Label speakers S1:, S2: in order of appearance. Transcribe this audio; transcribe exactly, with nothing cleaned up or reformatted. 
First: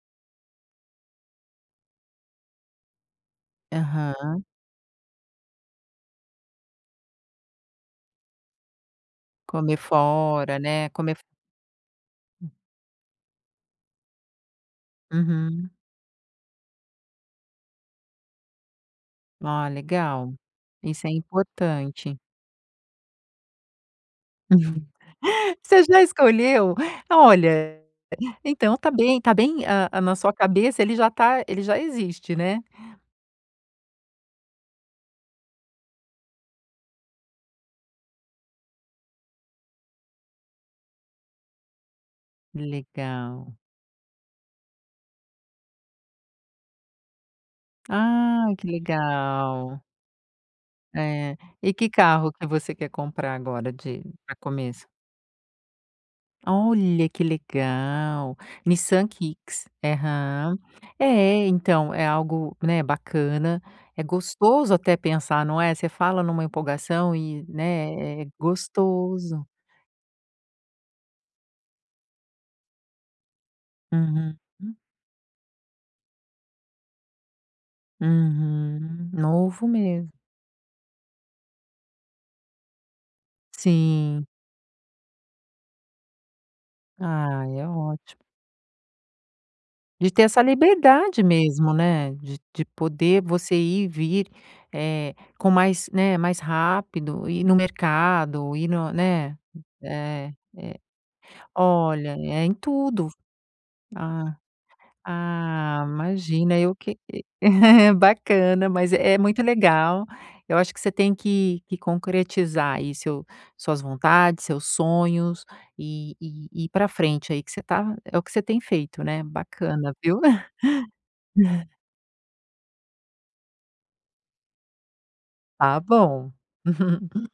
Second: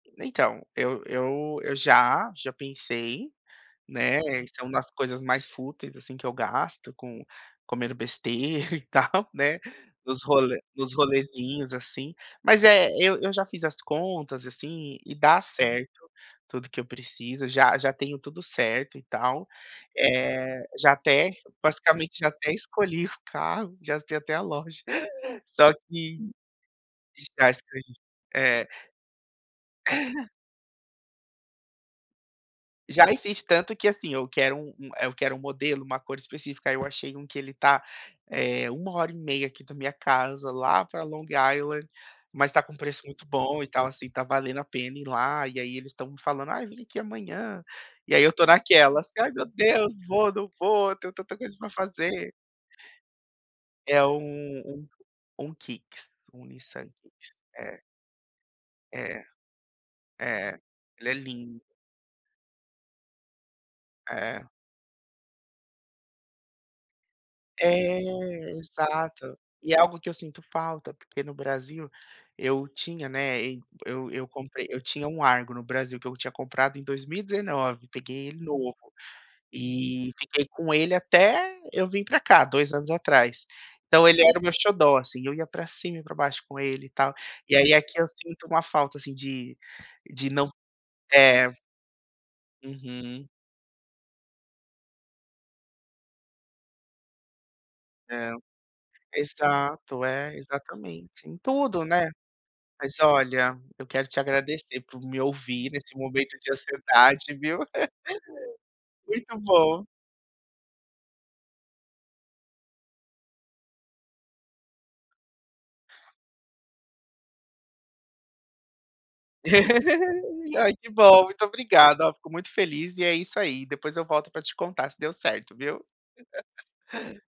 S1: Então, eu eu eu já já pensei, né,
S2: Aham.
S1: isso é uma das coisas mais fúteis assim que eu gasto com comendo besteira e tal, né,
S2: Comer
S1: nos role
S2: fora, né,
S1: nos
S2: comer
S1: rolezinhos, assim,
S2: Hum.
S1: mas, eh, eu eu já fiz as contas, assim, e dá
S2: Uhum.
S1: certo tudo que eu preciso, já já tenho tudo certo e tal,
S2: Ó, legal.
S1: eh, já
S2: Isso é
S1: até,
S2: importante.
S1: basicamente já até escolhi o carro, já sei até a loja, só
S2: Você já
S1: que
S2: escolheu?
S1: já
S2: Olha,
S1: escolhi, eh
S2: então tá bem tá bem, ah, ah, na sua cabeça, ele já tá ele já existe, né?
S1: Já existe, tanto que, assim, eu quero um um eu quero um modelo, uma cor específica, aí eu achei um que ele está, uma hora e meia aqui da minha casa, lá pra Long Island, mas tá com um preço muito
S2: Legal.
S1: bom e tal assim, está valendo a pena ir lá e aí eles estão me falando: "Ai, vem aqui amanhã.". E aí eu estou
S2: Ah, que
S1: naquelas: "Ai, meu
S2: legal.
S1: Deus, vou, não vou, tenho tanta
S2: É.
S1: coisa pra
S2: E que
S1: fazer.".
S2: carro que você quer comprar agora de,
S1: É,
S2: a
S1: hum,
S2: começo?
S1: um um Kicks, um Nissan
S2: Olha, que
S1: Kicks, é.
S2: legal. Nissan
S1: É.
S2: Kicks. Aham,
S1: É, ele é
S2: é,
S1: lindo.
S2: então é algo, né, bacana, é
S1: É.
S2: gostoso até pensar, não é, você fala numa empolgação e,
S1: É,
S2: né, é
S1: exato.
S2: gostoso.
S1: E é algo que eu sinto falta, porque no Brasil eu tinha, né, ei eu eu
S2: Uhum.
S1: comprei, eu tinha um Argo no Brasil que eu tinha comprado em 2019, peguei ele novo
S2: Uhum, novo
S1: e
S2: mesmo.
S1: fiquei com ele até eu vim pra cá, dois anos atrás. Então ele
S2: Sim.
S1: era o meu xodó, assim, eu ia pra cima e pra baixo com ele e tal,
S2: Ah,
S1: e
S2: é
S1: aí aqui eu
S2: ótimo.
S1: sinto uma falta assim de,
S2: De ter
S1: de
S2: essa
S1: não
S2: liberdade
S1: é.
S2: mesmo, né, de de poder
S1: Uhum.
S2: você ir e vir, eh, com mais, né, mais rápido ir no
S1: É,
S2: mercado e no, né,
S1: exato,
S2: eh,
S1: eh, exatamente, em tudo, né?
S2: olha, é em
S1: Mas
S2: tudo, vu
S1: olha, eu quero te
S2: ah,
S1: agradecer por me ouvir
S2: ah,
S1: nesse momento de
S2: imagina eu que, eh
S1: ansiedade, viu?
S2: bacana, mas é
S1: Muito
S2: muito
S1: bom.
S2: legal. Eu acho que você tem que que concretizar aí seu suas vontades, seus sonhos, eh, eh, e ir para frente aí que você está, é o que você tem feito, né, bacana, viu?
S1: Ai que bom, muito obrigada, fico muito feliz e é isso aí, depois eu volto pra te contar se deu certo,
S2: Tá
S1: viu?
S2: bom.